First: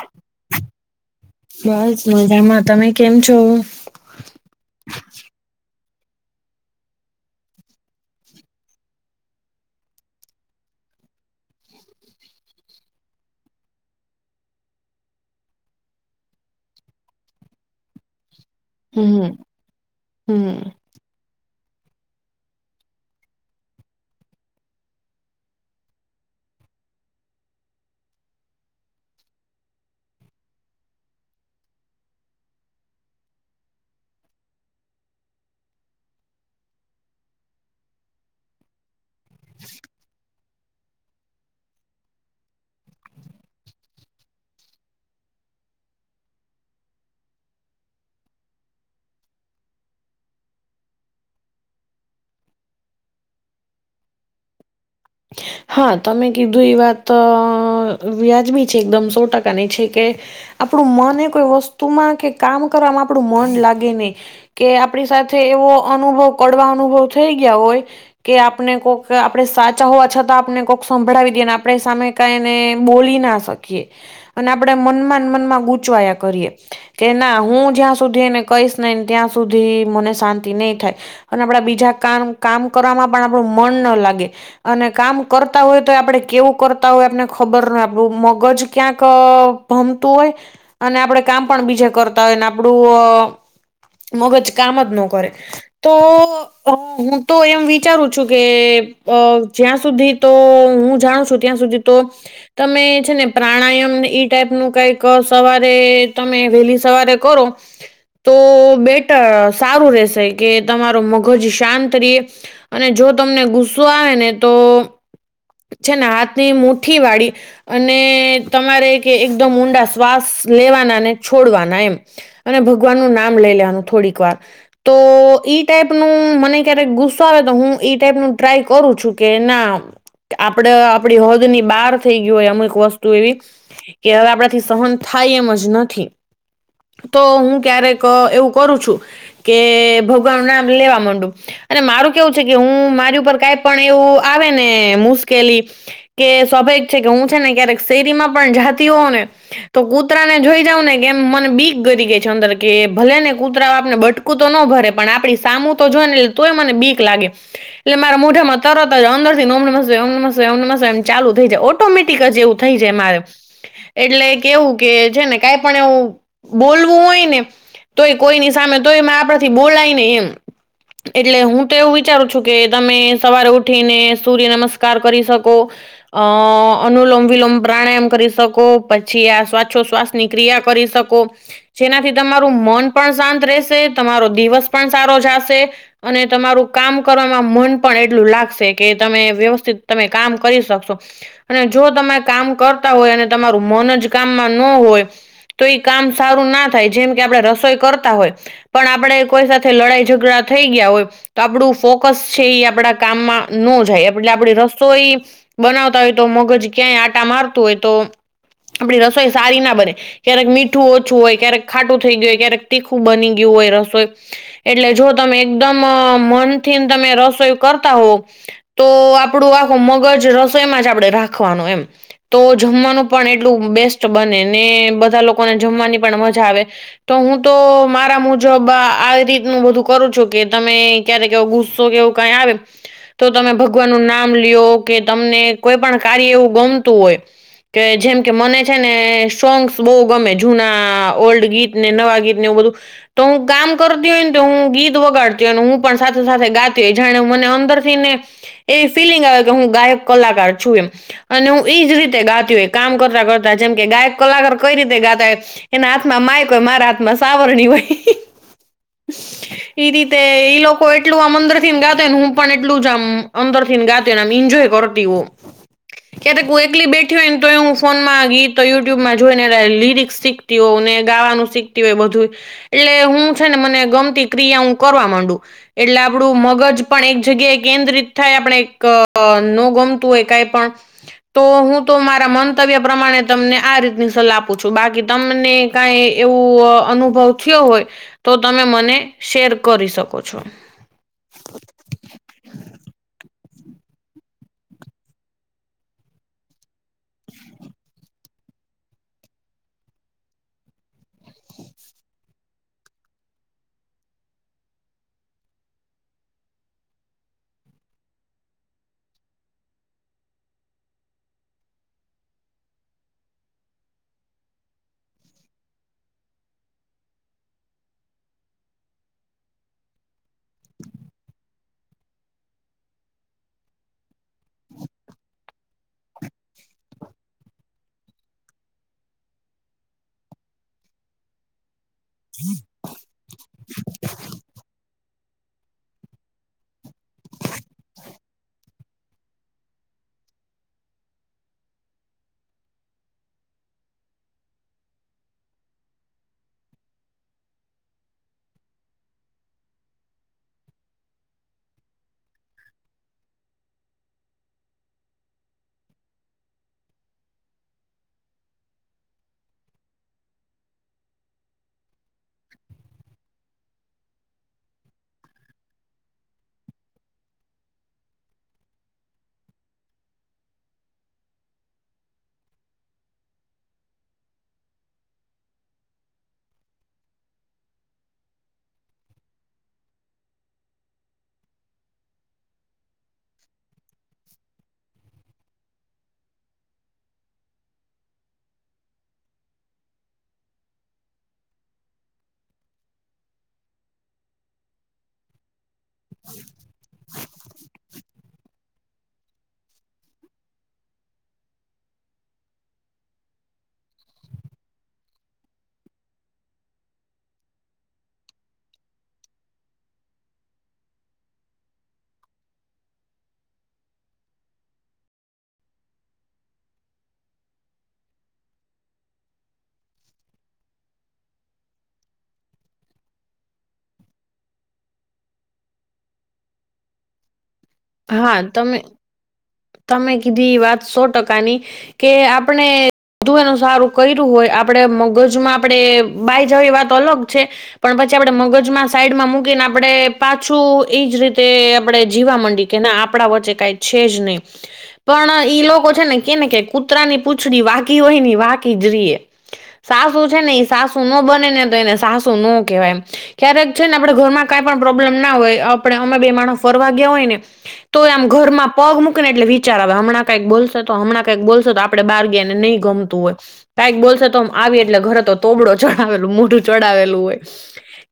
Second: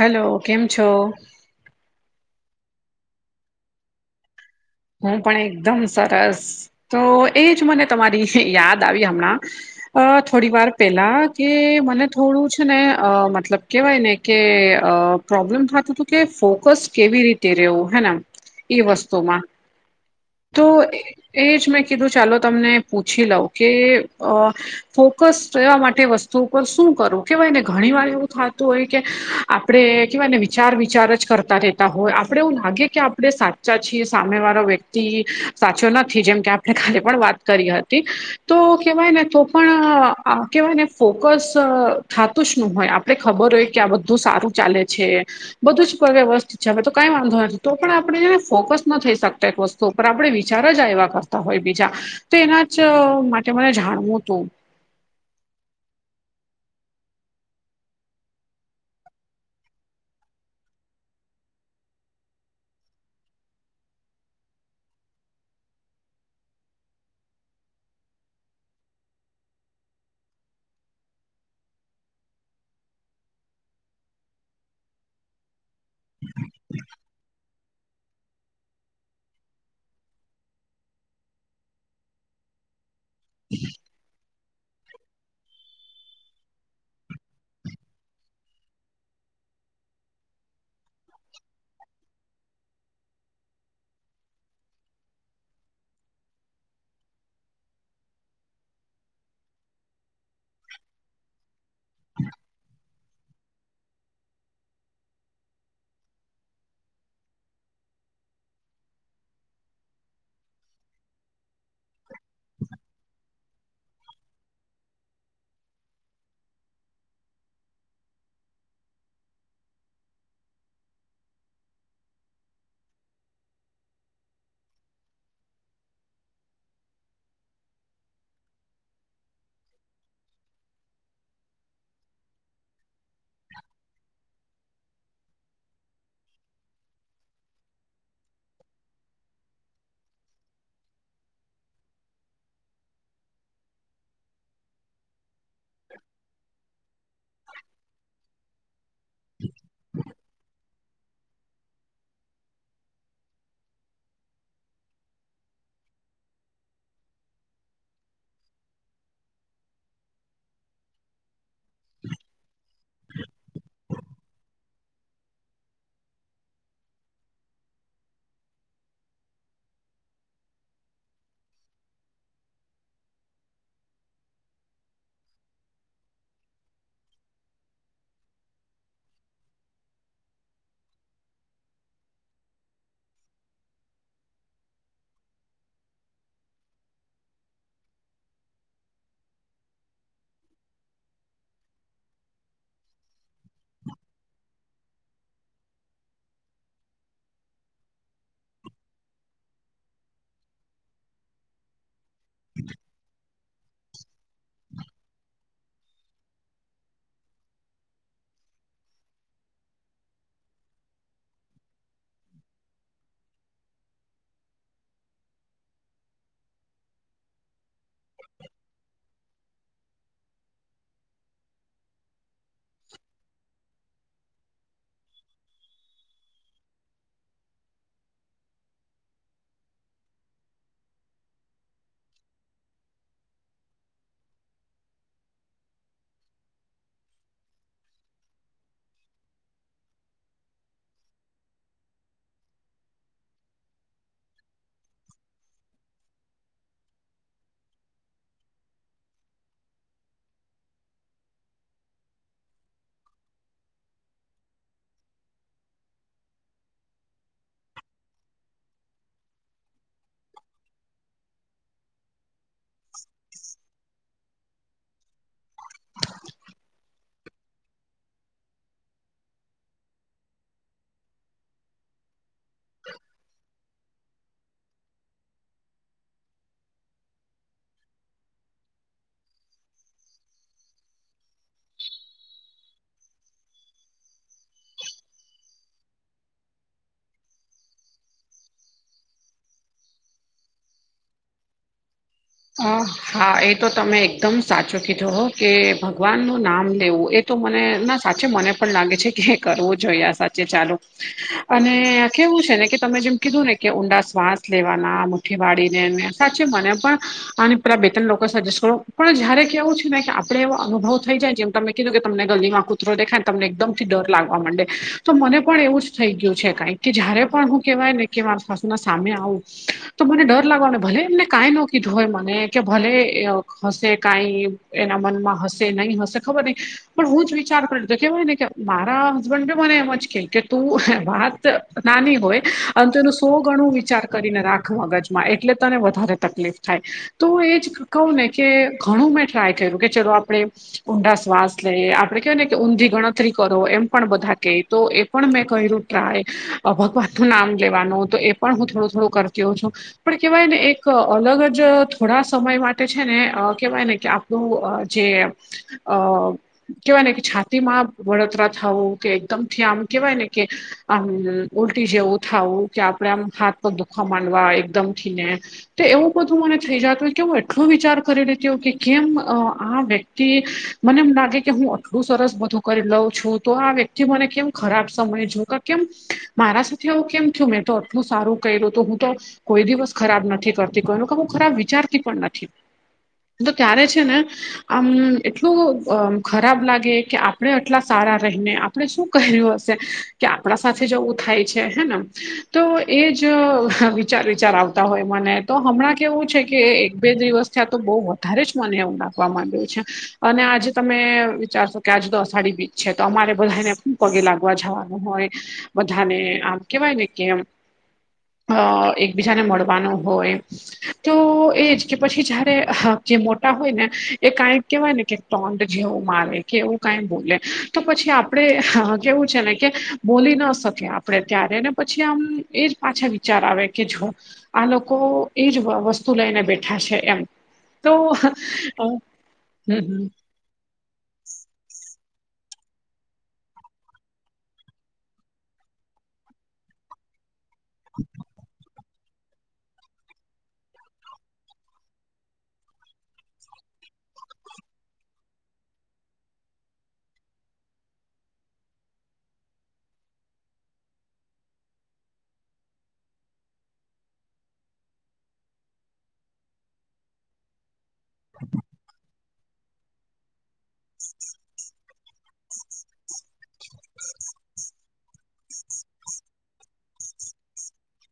Hello કેમ છો? બસ મજામાં તમે કેમ છો? હું પણ એકદમ સરસ તો એજ મને તમારી યાદ આવી હમણાં. અ થોડી વાર પેલા કે મને થોડું છે ને અ મતલબ કેવાય ને કે અ પ્રોબ્લેમ થતું હતું કે ફોકસ કેવી રીતે રેવું હેને એમ? ઈ વસ્તુ હમ ઓમાં હમ તો એ જ મેં કીધું ચાલો તમને પૂછી લઉં કે અ ફોકસ રહેવા માટે વસ્તુ ઉપર શું કરો કેવાયને ઘણી વાર એવું થાતું હોય કે આપણે કહેવાય ને વિચાર વિચાર જ કરતા રહેતા હોય આપણે એવું લાગે કે આપણે સાચા છીએ સામે વાળો વ્ય તી સાચો નથી જેમ કે આપણે કાલે પણ વાત કરી હતી તો કેહેવાય ને તો પણ આ કહેવાય ને ફોકસ થાતું જ નું હોય આપડે ખબર હોય કે આ બધું સારું ચાલે છે બધું જ કર વસ્તછ હ તો કઈ વાંધો નથી તો પણ આપણેને ફોકસ ન થઈ શકતા એક વસ્તુ તો પણ આપણે વિચાર જ આયવા કરતા હોય બીજા તો એના જ માટે મને જાણવું તું હા તમે કીધું એ વાત વ્યાજબી છે એકદમ સો ટકાની છે કે આપણું મને એ કોઈ વસ્તુમાં કે કામ કરવામાં આપણું મન લાગે નહી. કે આપણી સાથે એવો અનુભવ કડવા અનુભવ થઈ ગયા હોય કે આપણે કોઈક આપણે સાચ હોવા છતાં આપને કોઈક સંભળાવી દઈએ ને આપણે સામે કઈને બોલી ના શકીએ અને આપણેે મનમાં ને મનમાં ગૂંચવાયા કરીએ. કે ના હું જ્યાં સુધી એને કહીશ નઈ ને ત્યાં સુધી મને શાંતિ નહી થાય અને આપડા બીજા કામ કામ કરવામાં પણ આપણું મન ન લાગે. અને કામ કરતા હોય તો આપડે કેવું કરતા હોય આપને ખબર ન આપણું મગજ ક્યાંક ભમતું હોય અને આપડે કામ પણ બીજા કરતા હોય ને આપડું અ મગજ કામ જ નો કરે તો હું તો એમ વિચારું છું કે અ જ્યાં સુધી તો હું જાણું છું ત્યાં સુધી તો તમે છે ને પ્રાણાયામને ઈ ટાઈપ નું કઈક સવારે તમે વહેલી સવારે કરો તો બેટર સારું રશે કે તમારો મગજ શાંત રે અને જો તમને ગુસ્સો આવે ને તો છે ને હાથની મુઠી વાળી અને તમારે કે એકદમ ઊંડા શ્વાસ લેવાના ને છોડવાના એમ. અને ભગવાન નું નામ લઈ લેવાનું થોડીક વાર. તો ઈ ટાઈપ નું મને ક્યારેક ગુસ્સો આવે તો હું ઈ ટાઈપ નું ટ્રાય કરું છું. કે ના આપડે આપડી હદ ની બહાર થઈ ગયું હોય અમુક વસ્તુ એવી કે હવે આપણાથી સહન થાય એમ જ નથી. તો હું ક્યારેક એવું કરું છું. કે ભગવાન નામ લેવા માંડુ અને મારું કેવું છે કે હું મારી ઉપર કઈ પણ એવું આવેને મુશ્કેલી કે સ્વાભાવિક છે કે હું છે કે શેરીમાં પણ જા જાતી હવું ને કૂતરા ને જોઈ જાવં ને કે એમ મને બીક ગરી ગઈ છે અંદર કે ભલે ને કૂતરા આપને બટ કું તો ન ભરે પણ આપડી સામું તો જોઈ ને એટલે તોય મને બીક લાગે એટલે મારા મોઢામાં તરત જ અંદર થી ને ઓમ નમ શિવાય, ઓમ નમ શિવાય, ઓમ નમ શિવાય ચાલુ થઈ જાય ઓટોમેટિક જ એવું થાય મારે. એટલે કેવું કે છે ને કઈ પણ એવું બોલવું હોય ને તોય કોઈ ની સામે તોય આપણાથી બોલાય ને એમ. એટલે હું તો એવું વિચારું છું કે તમે સવારે ઉઠીને સૂર્ય નમસ્કાર કરી શકો. અ અનુલોમ વિલોબ પ્રાણાયામ કરી શકો પછી આ સ્વાછો સ્વાથ ની ક્રિયા કરી શકો. જેનાથી તમારું મન પણ શાંત રહેશે તમારો દિવસ પણ સારો જશે અને તમારું કામ કરવામાં મન પણ એટલું લાગશે કે તમે વ્યવસ્થિત તમે કામ કરી શકશો. અને જો તમે કામ કરતા હોય અને તમારું મન જ કામમાં ન હોય. તો એઈ કામ સારું ના થાય જેમ કે આપણે રસોઈ કરતા હોય. પણ આપડ કોઈ સાથે લડાઈ ઝઘડા થઈ ગયા હોય તો આપડું ફોકસ છે, એ આપડા કામમાં ન જાય એટલે આપડી રસોઈ બનાવતા હોય તો મગજ ક્યાંય આટા મારતું હોય તો આપડી રસોઈ સારી ના બને. ક્યારેક મીઠું ઓછું હોય ક્યારેક ખાટું થઈ ગયું હોય ક્યારેક તીખું બની ગયું હોય રસોઈ એટલે જો તમે એકદમ મનથી તમે રસોઈ કરતા હોવ તો આપડું આખું મગજ રસોઈ માં જ આપડે રાખવાનું એમ. તો જમવાનું પણ એટલું બેસ્ટ બને ને બધા લોકોને જમવાની પણ મજા આવે. તો હું તો મારા મુજબ આવી રીતનું બધું કરું છું કે તમે ક્યારે કેવો ગુસ્સો કેવું કઈ આવે તો તમે ભગવાન નું નામ લ્યો કે તમને કોઈ પણ કાર્ય એવું ગમતું હોય. કે જેમ કે મને છે ને સોંગ્સ બહુ ગમે જૂના ઓલ્ડ ગીત ને નવા ગીત ને એવું બધું તો હું કામ કરતી હોય ને હું ગીત વગાડતી હોય અને હું પણ સાથે સાથે ગાતી હોય જાણે મને અંદર થી ને એવી ફિલિંગ આવે કે હું ગાયક કલાકાર છું એમ. અને હું એજ રીતે ગાતી હોય કામ કરતા કરતા જેમ કે ગાયક કલાકાર કઈ રીતે ગાતા હોય. એના હાથમાં માયક હોય મારા હાથમાં સાવરણી હોય. એઈ રીતે ઈ લોકો એટલું આમ અદર થી ને ગાતો ને હું પણ એટું જ આમ અદરથી ને ગાતી એન્જોય કરતી હો ક્યારેક એકલી બે હોય ને તો હું ફોનમાં ગીત યુટ્યુબમાં જોઈ ને લિરિક્સ શીખતી હોય ને ગાવાનું શીખતી હોય બધું. એટલે હું છે ને મને ગમતી ક્રિયા હું કરવા માંડુ એટલે આપડું મગજ પણ એક જગ્યાએ કેન્દ્રિત થાય આપણે નો ગમતું હોય કઈ પણ તો હું તો મારા મંતવ્ય પ્રમાણે તમને આ રીતની સલાહ આપું છું બાકી તમને કઈ એવું અનુભવ થયો હોય તો તમે મને શેર કરી શકો છો. અ હા એ તો તમે એકદમ સાચું કીધું હો કે ભગવાનનું નામ લેવું એ તો મને ના સાચે મને પણ લાગે છે કે કરવું જોઈએ આ સાચે ચાલુ અને કેવું છે ને કે તમે જેમ કીધું ને કે ઊંડા શ્વાસ લેવાના મુઠ્ઠી વાડીને સાચે મને પણ આ પેલા બે ત્રણ લોકો સજેસ્ટ કરો પણ જયારે કેવું છે ને કે આપે એવો અનુભવ થઈ જાય જેમ તમે કીધું કે તમને ગલ્દી માં કુ કુતરો દેખાય તમને એકદમ થી ડર લાગવા માંડે તો મને પણ એવું જ થઈ ગયું છે કક કે જયારે પણ હું કેહેવાય ને કે આસ પાસ ના સામે આવું તો મને ડર લાગવા ને ભલે એમને કઈ નો જોય મને કે ભલે હશે કઈ એના મનમાં હશે નહીં હશે ખબર નઈ પણ હું જ વિચાર કરધ કેવાય ને કે મારા હસબન્ડ મને એમ જ કે કે તું વાત નાની હોય અને તેનું સો ગણું વિચાર કરીને રાખ મગજમાં એટલે તને વધારે તકલીફ થાય તો એ જ કહું ને કે ઘણું મેં ટ્રાય કર્યું કે ચલો આપણે ઊંડા શ્વાસ લે આપડે કેવાય ને કે ઊંધી ગણતરી કરો એમ પણ બધા કે તો પણ મેં કર્યું ટ્રાય ભગવાન નું નામ લેવાનું તો એ પણ હું થોડું થોડું કરતી હો છું. પણ કેવાય ને એક અલગ જ થોડા સમય માટે છે ને કેહેવાય ને કે આપણું જે અ કેવાય ને કે છાતીમાં વળતરા થવું કે એકદમથી આમ કેવાય ને કે. આમ ઉલટી જેવું થાવું કે આપડે આમ હાથ પર દુખવા માંડવા એકદમ થી ને તે એવું. બધું મને થઈ જતું હોય કે હું એટલો વિચાર કરી લેતી હો કે કેમ આ વ્યક્તિ મને એમ લાગે કે હું આટલું સરસ બધું કરી લઉં છું તો આ વ્યક્તિ મને કેમ ખરાબ સમય જો કેમ મારા સાથે એવું કેમ થયું મેં તો આટલું સારું કરલું હતું હું તો કોઈ દિવસ ખરાબ નથી કરતી કોઈનું કું ખરાબ વિચારતી પણ નથી તો ત્યારે છે ને આમ એટલું ખરાબ લાગે કે. આપણે એટલા સારા રહીને આપણે શું ક્યું હશે કે આપણા સાથે જવું થાય છે હે ન તો એ જ વિચાર વિચાર આવતા હોય મને તો હમણાં કેવું છે કે એક બે દિવસ થયા તો બહુ વધારે જ મને એવું નાખવા માંણડઆવ્યું છે અને આજે તમે વિચારશો કે આજુ તો અષાઢી બીજ છે તો અમારે બધાને પગે લાગવા જવાનું હોય બધાને આમ કેવાય ને કે આમ એકબીજાને મળવાનું હોય. તો એજ કે પછી જયારે જે મોટા હોય ને એ કઈક કેહેવાય ને કે ટોન્ડ જેવું મારે કે એવું કઈ બોલે તો પછી આપડે કેવું છે ને કે બોલી ના શકે આપડે ત્યારે અને પછી આમ એજ પાછા વિચાર આવે કે જો આ લોકો એજ વસ્તુ લઈને બેઠા છે એમ તો હા તમે હમ તમે કીધી એ વાત સો ટકાની કે આપણે બધું એનું સારું કર્યું હોય આપડે મગજમાં આપડે બાયજવી વાત અલગ છે પણ પછી આપડે મગજમાં સાઈડમાં મૂકીને આપણે પાછું એ જ રીતે આપણે જીવા માંડીએ કે ના આપણા વચ્ચે કાંઈ છે જ નહીં [inaudible] પણ ઈ લોકો છે ને કેને કે કૂતરા ની પૂંછડી વાકી હોય ની વાકી જ રએ સાસુ છે ને એ સાસુ નો બને ને તો એને સાસુ નો કહેવાય ક્યારેક છે ને આપડણે ઘર માં કઈ પણ પ્રોબ્લેમ ના હોય આપણે અમે બે માણસ ફરવા ગયા હોય ને તો એ આમ ઘરમાં પગ મૂકીને એટલે વિચાર આવે હમણાં કંઈક બોલશે તો હમણાં કંઈક બોલશે તો આપ આપ બારગને નહી ગમતું હોય કઈક બોલસે તો આવી એટલે ઘરે તો તોબડો ચડાવેલું મોઢું ચડાવેલું હોય.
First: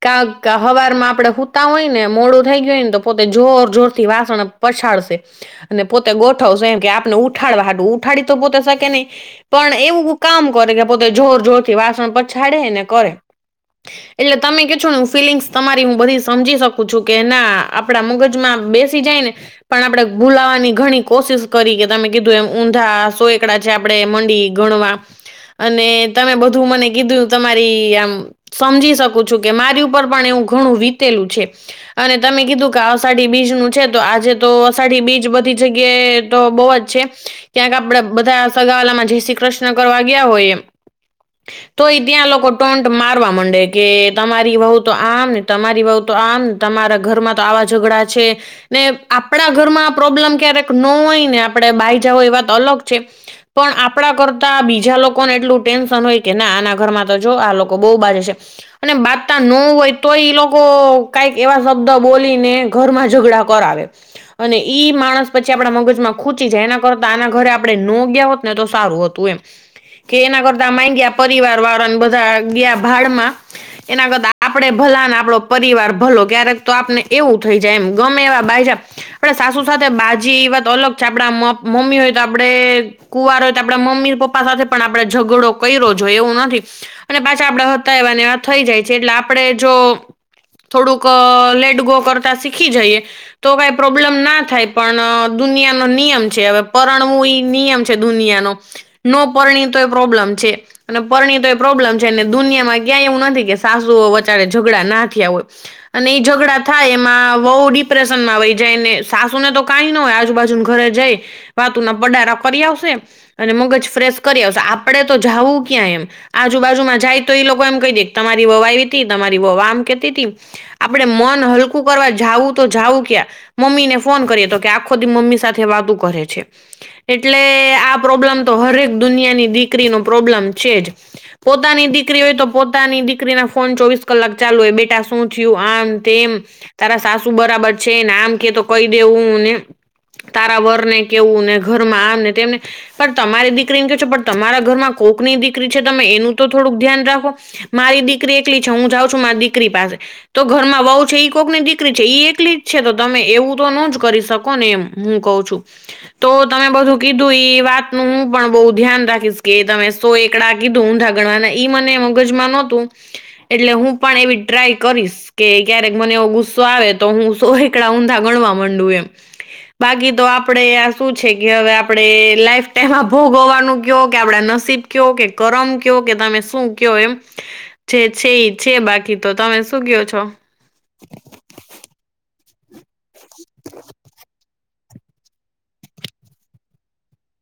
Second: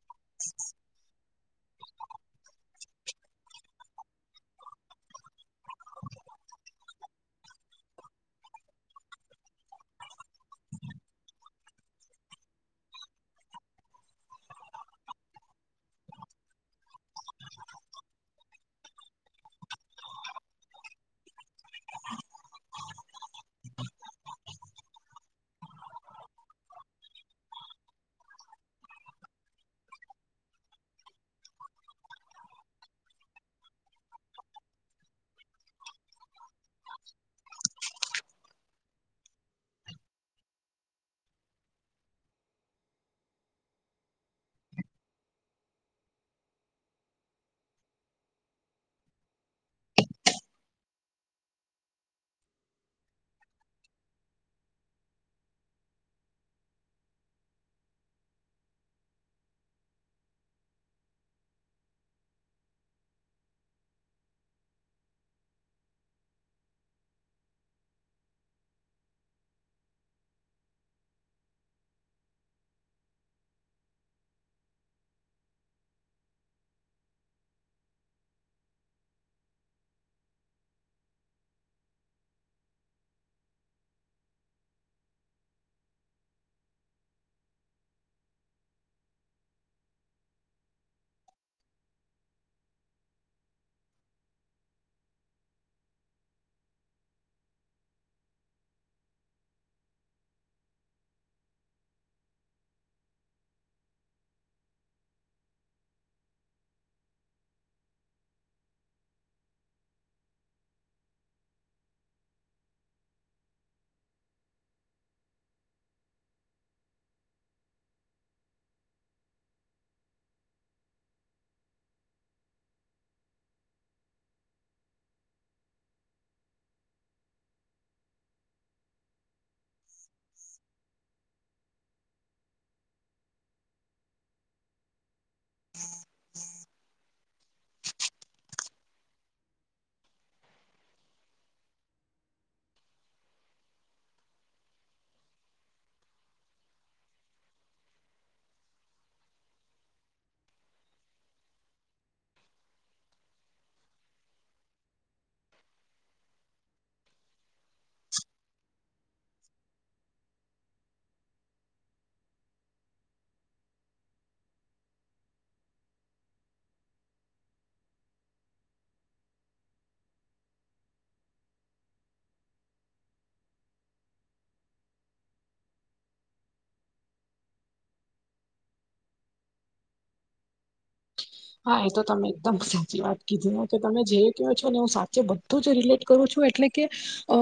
કાક હવાર માં આપડે હૂતા હોય ને મોડું થઈ ગય હોય ને તો પોતે જોર જોર થી વાસણ પછાડશે અને પોતે ગોઠવશે એમ કે આપને ઉઠાડવા ઉઠાડી તો પોતે શકે નહી પણ એવું હુ કામ કરે કે પોતે જોર જોરથી વાસણ પછાડે ને કરે [inaudible] એટલે તમે કે છો ફિલિંગ્સ તમારી હું બધી સમજી શકું છું કે ના આપણા મગજમાં બેસી જાય ને પણ આપણેે ભુલાવા ઘણી કોશિશ કરી કે તમે કીધું એ ઊંધા સો એકડા છે આપણે મંડી ગણવા. અને તમે બધું મને કીધું તમારી આમ. સમજી શકું છું કે મારી ઉપર પણ એવું ઘણું વીતેલું છે. અને તમે કીધું કે અષાઢી બીજ નું છે તો આજે તો અષાઢી બીજ બધી. જગ્યા તો બહુ જ છે, ક્યાંક આપડે બધા, સગાવાલા માં જય શ્રી કૃષ્ણ કરવા ગયા હોય એમ [inaudible] તો એ ત્યાં લોકો ટોન્ટ મારવા માંડે કે તમારી બઉ તો આમ, ને તમારી બઉ તો આમ. તમારા ઘરમાં તો આવા ઝઘડા છે, ને આપણા ઘરમાં પ્રોબ્લેમ ક્યારેક ન હોય ને આપડે બાઈજા હોય એ વાત અલગ છે. પણ આપણા કરતા બીજા લોકોને એટલું ટેન્શન હોય કે ના આના ઘરમાં તો જો આ લોકો બહુ બાજે છે. અને બાજતા ન હોય તોય ઈ લોકો કાઈક એવા શબ્દ બોલીને ઘરમાં ઝઘડા કરાવે, અને ઈ માણસ પછી આપણા મગજમાં ખૂચી જાય એના કરતા આના ઘરે આપડણે ન ગ્યા હોત ને તો સારું હતું એમ. કે એના કરતા માય ગ્યા પરિવાર વારાને બધા ગ્યા ભાડમાં. એના કરતા આપણે ભલા ને આપડો પરિવાર ભલો. ક્યારેક તો આપને એવું થઈ જાય એમ ગમે એવા બીઈજા આપડે સાસુ સાથે બાજી એ વાત અલગ છે, આપડા મ મમ્મી હોય તો આપડે કુવારો હોય તો આપડે મમ્મી પપ્પા સાથે પણ આપડે ઝઘડો કૈરો જ હોઈ એવું નથી અને પાછા આપડા હતા એવા ને એવા થઈ જાય છે, એટલે આપડે જો થોડુંક લેટ ગો કરતા શીખી જઈએ તો કઈ પ્રોબ્લેમ ના થાય પણ દુનિયા નો નિયમ છે હવે પરણવું ઈ નિયમ છે દુનિયાનો. ન પરણી તો એ પ્રોબ્લેમ છે. અને પરણીયે તો એ પ્રોબ્લેમ છે, ને દુનિયામાં ક્યાં એવું નથી કે સાસુઓ વચારે ઝઘડા ના થ્યાં હોય. અને એ ઝઘડા થાય એમાં વઉ ડિપ્રેશન માં વહી જાય ને સાસુ ને તો કાઈ ના હોય આજુબાજુને ઘરે જઈ વાતુ ના પડારા કરી આવશે. અને મગજ ફ્રેશ કરી આવશે. આપડે તો જાવું ક્યાં એમ. આજુબાજુમાં જાય તો એ લોકો એમ કહી દે ક તમારી વઉ આઈવી તી, તમારી વઉ આમ કેતી તી. આપડે મન હલકું કરવા જાવું તો જાવું ક્યાં મમ્મી ને ફોન કરીએ તો કે આખો મમ્મી સાથે વાતું કરે છે. એટલે આ પ્રોબ્લેમ તો હરેક દુનિયાની દીકરીનો પ્રોબ્લેમ છે જ. પોતાની દીકરી હોય તો પોતાની દીકરી ના ફોન ચોવીસ કલાક ચાલુ હોય બેટા શું થયું આમ તેમ, તારા સાસુ બરાબર છે, ને આમ કે તો કહી દેવું ને તારા વર ને કેવું ને ઘરમાં આ ને તેમ ને પણ તમારી દીકરીને ક્યો છો પણ તમારા ઘરમાં કોકની દીકરી છે તમે એનું તો થોડુંક ધ્યાન રાખો. મારી દીકરી એકલી છે હું જાઉં છું મારી દીકરી પાસે. તો ઘરમાં વઉ છે, ઈ કોક ની દીકરી છે એકલી જ છે તો તમે એવું તો નો જ કરી શ કોને એમ હું કઉ છું. તો તમે બધું કીધું ઈ વાત નું હું પણ બઉ ધ્યાન રાખીશ. કે તમે સો એકડા કીધું ઊંધા ગણવાના ઈ મને મગજમાં નહતું એટલે હું પણ એવી ટ્રાય કરીશ. કે ક્યારેક મને એવો ગુસ્સો આવે તો હું સો એકડા ઊંધા ગણવા માંડું એમ. [inaudible] બાકી તો આપડે આ શું છે, કે હવે આપડે લાઈફ ટાઈમમાં ભોગ હોવાનું ક્યો કે આપડા નસીબ ક્યો, કે કરમ ક્યો, કે તમે શું ક્યો એમ. જે છે ઈ છે, બાકી તો તમે શું ક્યો છો? હા એ તો તમે એકદમ સાચી વાત કીધી ને કે તમે જે ક્યો છો ને હું સાચે બધું જ રિલેટ કરું છું એટલે કે અ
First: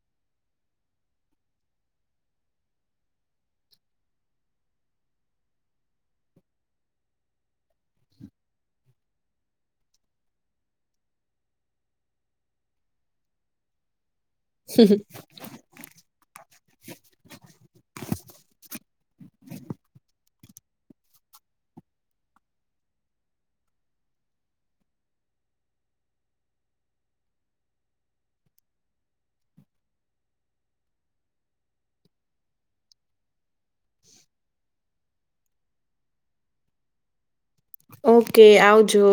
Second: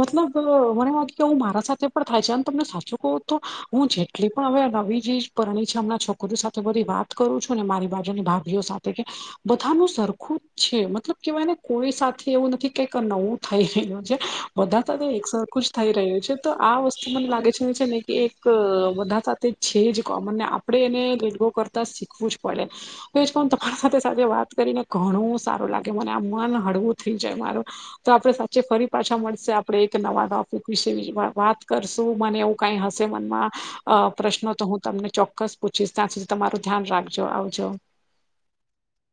મતલબ મને વાત કે હું મારા સાથે પણ થાય છે એમ તમને સાચું કહું તો હું જેટલી પણ હવે નવી જે પરણી છે હમડા છોક [unintelligible] સાથે બધી વાત કરું છું ને મારી બાજુની ભાભીઓ સાથે કે બધાનું સરખું જ છે મતલબ કેવાય ને કોઈ સાથે એવું નથી કક નવું થઈ રહ્યું છે. વધા તા તે એક સરખુજ થઈ રહ્યો છે, તો આ વસ્તુ મને લાગે છે એ છે ને કે એક બધા સાથે છે જ કોમન ને આપણે એને લેટગો કરતાં શીખવું જ પડે. [unintelligible] તમારી સાથે-સાથે વાત કરીને ઘણું સારું લાગે મને, આમ મન હળવું થઈ જાય મારું. તો આપણે સાચે ફરી પાછા મળશે, આપણે એક નવા ટોપિક વિશે વાત કરશું મને એવું. કઈ હશે મનમાં અ પ્રશ્નો તો હું તમને ચોક્કસ પૂછીશ ત્યાં સુધી તમારું ધ્યાન રાખજો, આવ જો. ઓ કે આવજો.